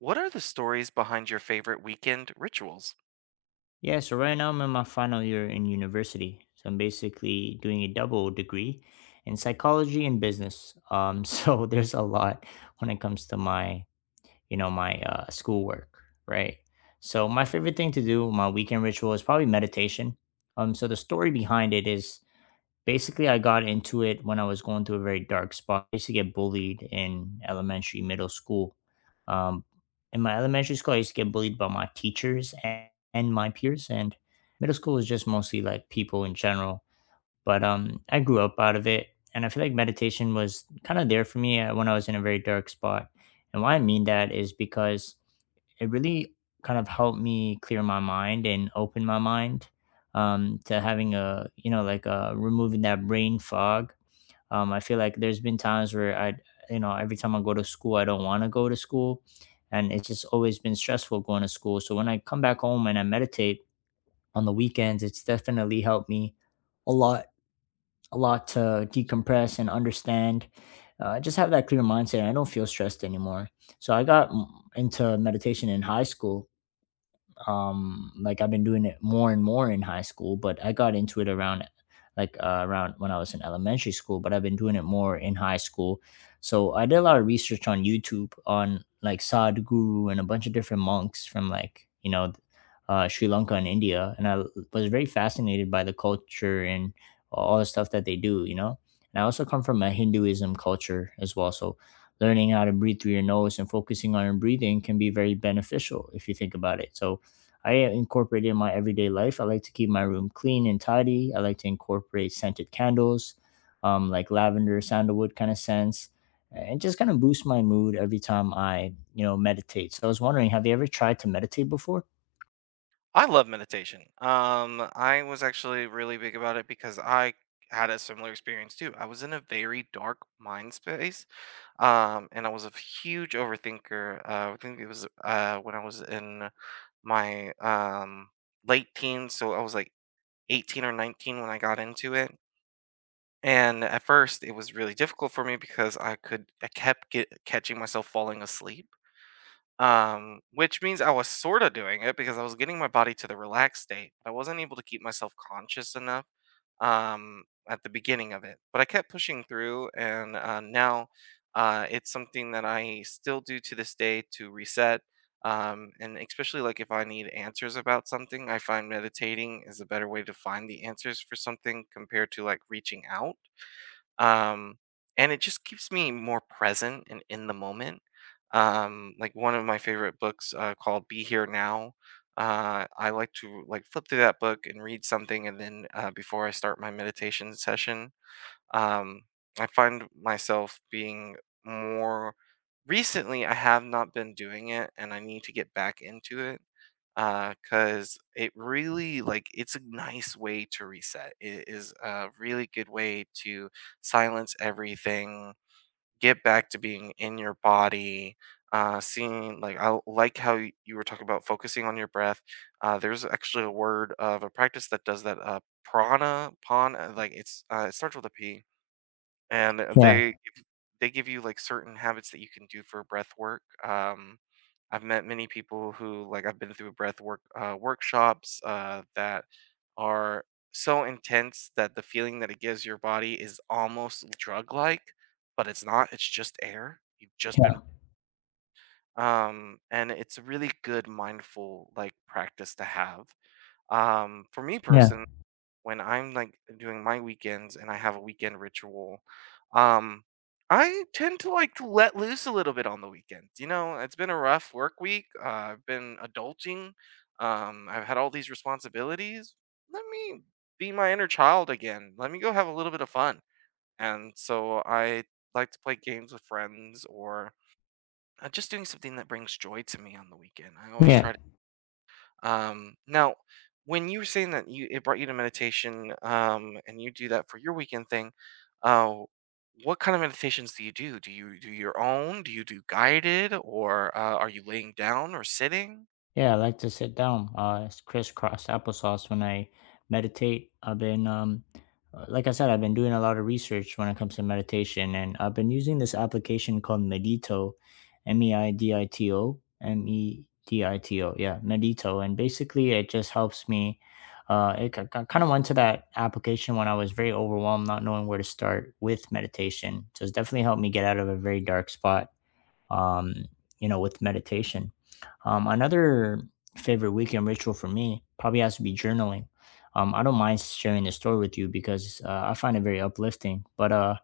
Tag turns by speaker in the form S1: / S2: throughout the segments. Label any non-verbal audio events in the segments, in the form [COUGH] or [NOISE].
S1: What are the stories behind your favorite weekend rituals?
S2: Yeah, so right now I'm in my final year in university. So I'm basically doing a double degree in psychology and business. [LAUGHS] So there's a lot when it comes to my, my schoolwork, right? So my favorite thing to do, my weekend ritual is probably meditation. So the story behind it is, basically, I got into it when I was going through a very dark spot. I used to get bullied in elementary, middle school. Um, in my elementary school, I used to get bullied by my teachers and my peers, and middle school was just mostly like people in general. But I grew up out of it, and I feel like meditation was kind of there for me when I was in a very dark spot. And why I mean that is because it really kind of helped me clear my mind and open my mind, to having a, like, removing that brain fog. I feel like there's been times where I, every time I go to school I don't want to go to school, and it's just always been stressful going to school. So when I come back home and I meditate on the weekends, it's definitely helped me a lot, to decompress and understand. Just have that clear mindset, and I don't feel stressed anymore. So I got into meditation in high school. Like, I've been doing it more and more in high school, but I got into it around when I was in elementary school, but I've been doing it more in high school. So I did a lot of research on YouTube on, like, Sadhguru and a bunch of different monks from, like, Sri Lanka and India, and I was very fascinated by the culture and all the stuff that they do, and I also come from a Hinduism culture as well. So learning how to breathe through your nose and focusing on your breathing can be very beneficial if you think about it. So I incorporate it in my everyday life. I like to keep my room clean and tidy. I like to incorporate scented candles, like lavender, sandalwood kind of scents, and just kind of boost my mood every time I, meditate. So I was wondering, have you ever tried to meditate before?
S1: I love meditation. I was actually really big about it because I had a similar experience too. I was in a very dark mind space, and I was a huge overthinker. I think it was when I was in my late teens, so I was like 18 or 19 when I got into it. And at first, it was really difficult for me because I kept catching myself falling asleep which means I was sort of doing it because I was getting my body to the relaxed state. I wasn't able to keep myself conscious enough um, at the beginning of it, but I kept pushing through, and now it's something that I still do to this day to reset. And especially like if I need answers about something, I find meditating is a better way to find the answers for something compared to like reaching out um, and it just keeps me more present and in the moment. Like one of my favorite books called "Be Here Now." I like to like flip through that book and read something, and then before I start my meditation session, um, I find myself being more recently. I have not been doing it, and I need to get back into it because it really like it's a nice way to reset. It is a really good way to silence everything, get back to being in your body. Seeing like I like how you were talking about focusing on your breath. There's actually a word of a practice that does that. Like it starts with a P, and
S2: Yeah,
S1: they give you like certain habits that you can do for breath work. I've met many people who like I've been through breath work workshops that are so intense that the feeling that it gives your body is almost drug like, but it's not. It's just air. You've just been
S2: yeah,
S1: um And it's a really good mindful like practice to have, for me
S2: yeah,
S1: personally, when I'm like doing my weekends and I have a weekend ritual, um, I tend to like to let loose a little bit on the weekends. You know, it's been a rough work week. I've been adulting. I've had all these responsibilities. Let me be my inner child again. Let me go have a little bit of fun. And so I like to play games with friends, or just doing something that brings joy to me on the weekend. I always
S2: yeah.
S1: try to Now, when you were saying that you it brought you to meditation, and you do that for your weekend thing, uh, what kind of meditations do you do? Do you do your own? Do you do guided, or are you laying down or sitting?
S2: Yeah, I like to sit down. It's crisscross applesauce when I meditate. I've been, like I said, I've been doing a lot of research when it comes to meditation, and I've been using this application called Medito, Meidito, Medito. Yeah, Medito, and basically it just helps me. I kind of went to that application when I was very overwhelmed, not knowing where to start with meditation. So it's definitely helped me get out of a very dark spot, um, you know, with meditation. Another favorite weekend ritual for me probably has to be journaling. I don't mind sharing this story with you because I find it very uplifting. But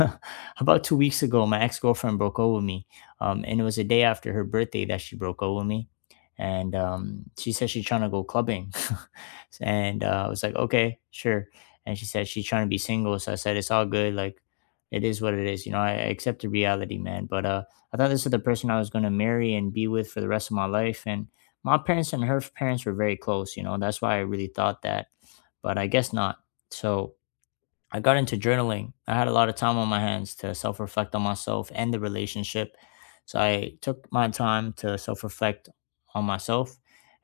S2: [LAUGHS] about 2 weeks ago, my ex girlfriend broke up with me, and it was a day after her birthday that she broke up with me. And she said she's trying to go clubbing, [LAUGHS] and I was like, okay, sure. And she said she's trying to be single, so I said it's all good. Like, it is what it is. You know, I accept the reality, man. But I thought this is the person I was going to marry and be with for the rest of my life. And my parents and her parents were very close, you know, that's why I really thought that, but I guess not. So I got into journaling. I had a lot of time on my hands to self reflect on myself and the relationship. So I took my time to self reflect on myself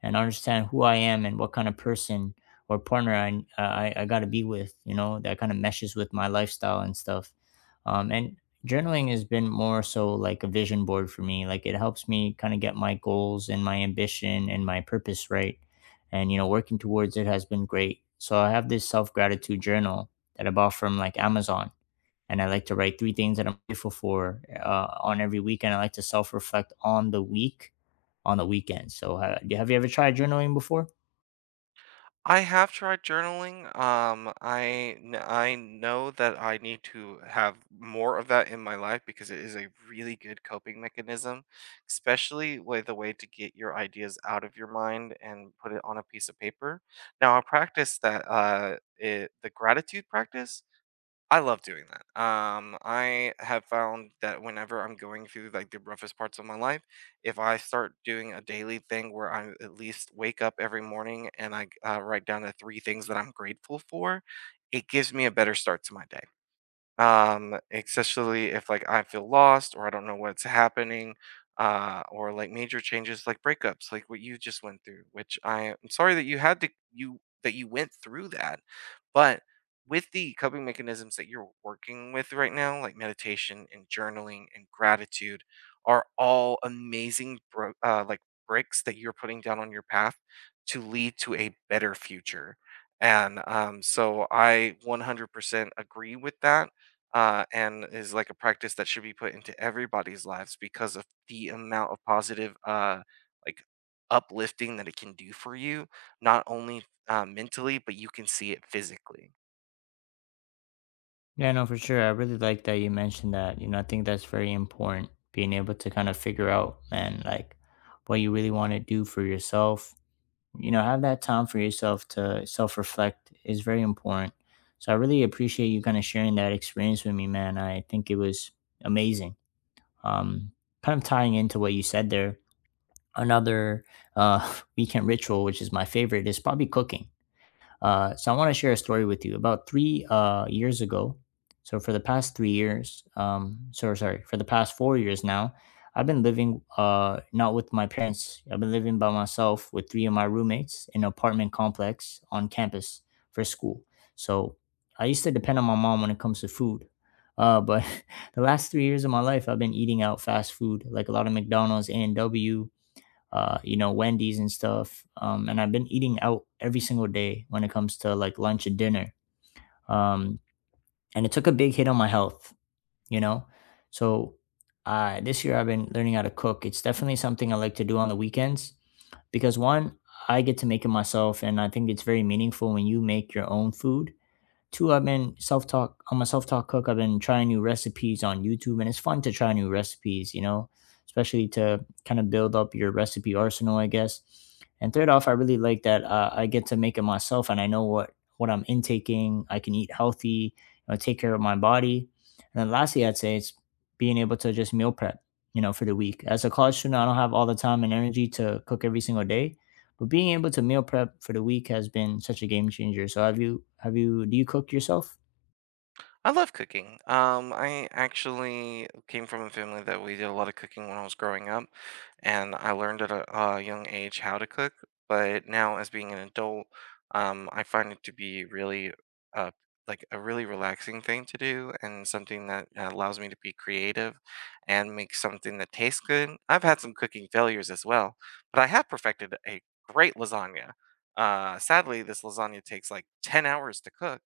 S2: and understand who I am and what kind of person or partner I got to be with, you know, that kind of meshes with my lifestyle and stuff. And journaling has been more so like a vision board for me. Like, it helps me kind of get my goals and my ambition and my purpose right. And, you know, working towards it has been great. So I have this self gratitude journal that I bought from, like, Amazon. And I like to write three things that I'm grateful for on every week. And I like to self reflect on the week on the weekend. So, have you ever tried journaling before?
S1: I have tried journaling. I I know that I need to have more of that in my life because it is a really good coping mechanism, especially with the way to get your ideas out of your mind and put it on a piece of paper. Now, I practice the gratitude practice. I love doing that. I have found that whenever I'm going through like the roughest parts of my life, if I start doing a daily thing where I at least wake up every morning and I write down the three things that I'm grateful for, it gives me a better start to my day, especially if like I feel lost or I don't know what's happening, or like major changes like breakups like what you just went through, which I am sorry that you had to you that you went through that. But with the coping mechanisms that you're working with right now, like meditation and journaling and gratitude, are all amazing like bricks that you're putting down on your path to lead to a better future. And so I 100% agree with that, and is like a practice that should be put into everybody's lives because of the amount of positive, like uplifting that it can do for you, not only mentally, but you can see it physically.
S2: Yeah, no, for sure. I really like that you mentioned that. You know, I think that's very important, being able to kind of figure out, man, like what you really want to do for yourself. You know, have that time for yourself to self reflect is very important. So, I really appreciate you kind of sharing that experience with me, man. I think it was amazing. Um, Kind of tying into. [LAUGHS] So I want to share a story with you. About three years ago, so for the past 3 years, so sorry, for the past 4 years now, I've been living, not with my parents. I've been living by myself with three of my roommates in an apartment complex on campus for school. So I used to depend on my mom when it comes to food. But [LAUGHS] the last 3 years of my life, I've been eating out fast food, like a lot of McDonald's, A&W, you know, Wendy's and stuff. And I've been eating out every single day when it comes to, like, lunch and dinner. Um, and it took a big hit on my health, you know? So this year I've been learning how to cook. It's definitely something I like to do on the weekends because, one, I get to make it myself. And I think it's very meaningful when you make your own food. Two, I've been self talk. I'm a self taught cook. I've been trying new recipes on YouTube, and it's fun to try new recipes, you know, especially to kind of build up your recipe arsenal, I guess. And third off, I really like that I get to make it myself, and I know what I'm intaking. I can eat healthy, you know, take care of my body. And then lastly, I'd say it's being able to just meal prep, you know, for the week. As a college student, I don't have all the time and energy to cook every single day, but being able to meal prep for the week has been such a game changer. So have you do you cook yourself?
S1: I love cooking. I actually came from a family that we did a lot of cooking when I was growing up, and I learned at a young age how to cook. But now, as being an adult, I find it to be really, uh, like a really relaxing thing to do, and something that allows me to be creative and make something that tastes good. I've had some cooking failures as well, but I have perfected a great lasagna. Sadly, this lasagna takes like 10 hours to cook,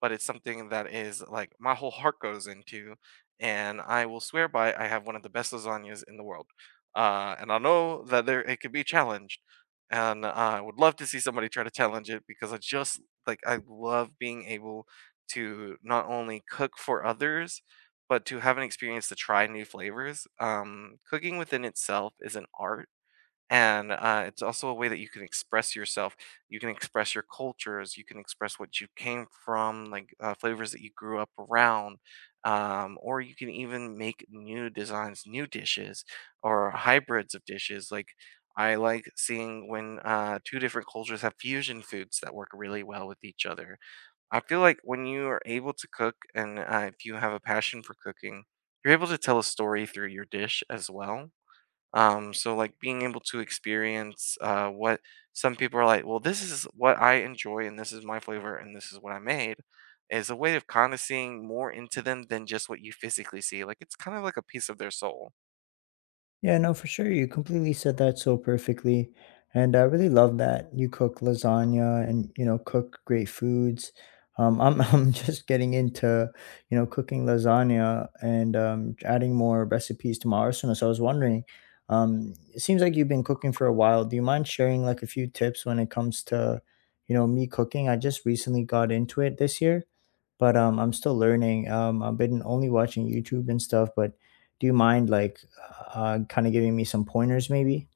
S1: but it's something that is like my whole heart goes into, and I will swear by. I have one of the best lasagnas in the world, and I know that there it could be challenged, and I would love to see somebody try to challenge it because I just like I love being able to not only cook for others, but to have an experience to try new flavors. Cooking within itself is an art, and it's also a way that you can express yourself. You can express your cultures, you can express what you came from, like flavors that you grew up around. Or you can even make new designs, new dishes, or hybrids of dishes. Like I like seeing when two different cultures have fusion foods that work really well with each other. I feel like when you are able to cook, and if you have a passion for cooking, you're able to tell a story through your dish as well. So like being able to experience what some people are like, well, this is what I enjoy and this is my flavor and this is what I made, is a way of kind of seeing more into them than just what you physically see. Like it's kind of like a piece of their soul.
S2: Yeah, no, for sure. You completely said that so perfectly. And I really love that you cook lasagna and, you know, cook great foods. I'm [LAUGHS] I'm just getting into, you know, cooking lasagna, and adding more recipes to my arsenal. So I was wondering, it seems like you've been cooking for a while. Do you mind sharing, like, a few tips when it comes to, you know, me cooking? I just recently got into it this year, but I'm still learning. I've been only watching YouTube and stuff, but do you mind, like, kind of giving me some pointers, maybe.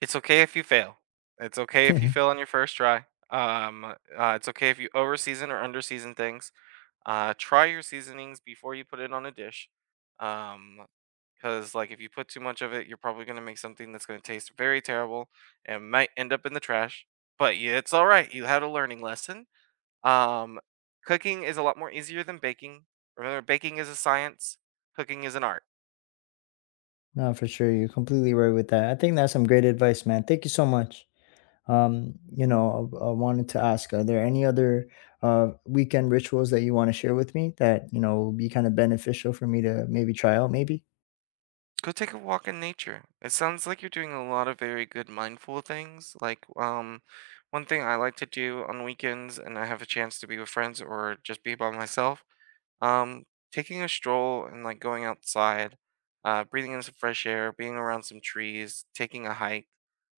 S1: It's okay if you fail. It's okay if you
S2: [LAUGHS]
S1: fail on your first try. It's okay if you over season or under season things. Try your seasonings before you put it on a dish, um, because like if you put too much of it, you're probably gonna make something that's gonna taste very terrible and might end up in the trash. But yeah, it's all right. You had a learning lesson. Um, Cooking is a lot more easier than baking. Remember, baking is a science. Cooking is an art.
S2: No, for sure. You're completely right with that. I think that's some great advice, man. Thank you so much. You know, I wanted to ask, are there any other weekend rituals that you want to share with me that, you know, will be kind of beneficial for me to maybe try out, maybe?
S1: Go take a walk in nature. It sounds like you're doing a lot of very good mindful things. Like, one thing I like to do on weekends, and I have a chance to be with friends or just be by myself. Um, Taking a stroll and like going outside, breathing in some fresh air, being around some trees, taking a hike,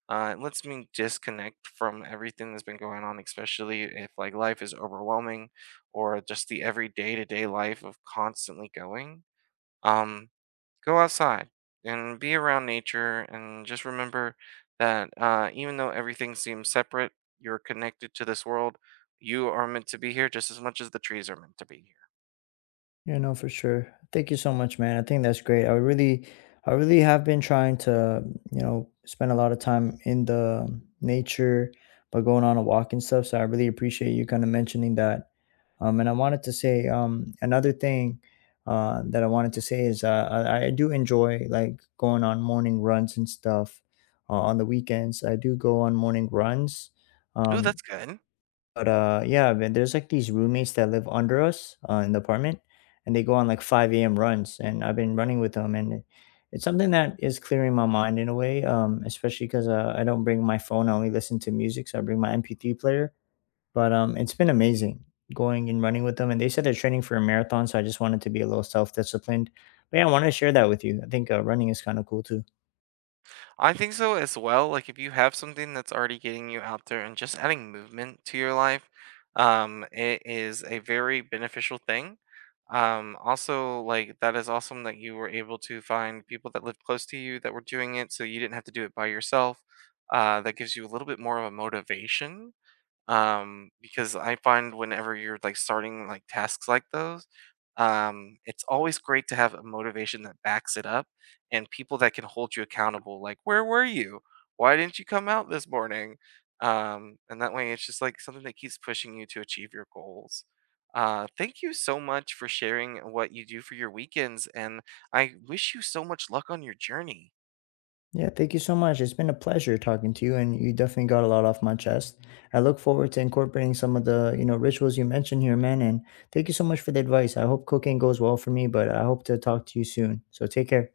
S1: it lets me disconnect from everything that's been going on, especially if like life is overwhelming or just the everyday to day life of constantly going. Um, Go outside and be around nature and just remember that, even though everything seems separate, you're connected to this world. You are meant to be here just as much as the trees are meant to be here.
S2: Yeah, no, for sure. Thank you so much, man. I think that's great. I really have been trying to, you know, spend a lot of time in the nature by going on a walk and stuff. So I really appreciate you kind of mentioning that. And I wanted to say, another thing, that I wanted to say is, I do enjoy, like, going on morning runs and stuff. On the weekends, I do go on morning runs.
S1: Ooh,
S2: Um,
S1: that's good.
S2: but, yeah, man, there's, like, these roommates that live under us, in the apartment, and they go on, like, 5 a.m. runs, and I've been running with them, and it's something that is clearing my mind in a way, especially 'cause, I don't bring my phone, I only listen to music, so I bring my MP3 player, but, it's been amazing going and running with them, and they said they're training for a marathon, so I just wanted to be a little self-disciplined. But, yeah, I wanted to share that with you. I think, running is kinda cool too.
S1: I think so as well. Like if you have something that's already getting you out there and just adding movement to your life, it is a very beneficial thing. Also, like that is awesome that you were able to find people that lived close to you that were doing it, so you didn't have to do it by yourself. That gives you a little bit more of a motivation, because I find whenever you're like starting like tasks like those, it's always great to have a motivation that backs it up, and people that can hold you accountable, like where were you, why didn't you come out this morning. And that way, it's just like something that keeps pushing you to achieve your goals. Thank you so much for sharing what you do for your weekends, and I wish you so much luck on your journey.
S2: Yeah, thank you so much. It's been a pleasure talking to you, and you definitely got a lot off my chest. I look forward to incorporating some of the, you know, rituals you mentioned here, man. And thank you so much for the advice. I hope cooking goes well for me, but I hope to talk to you soon. So take care.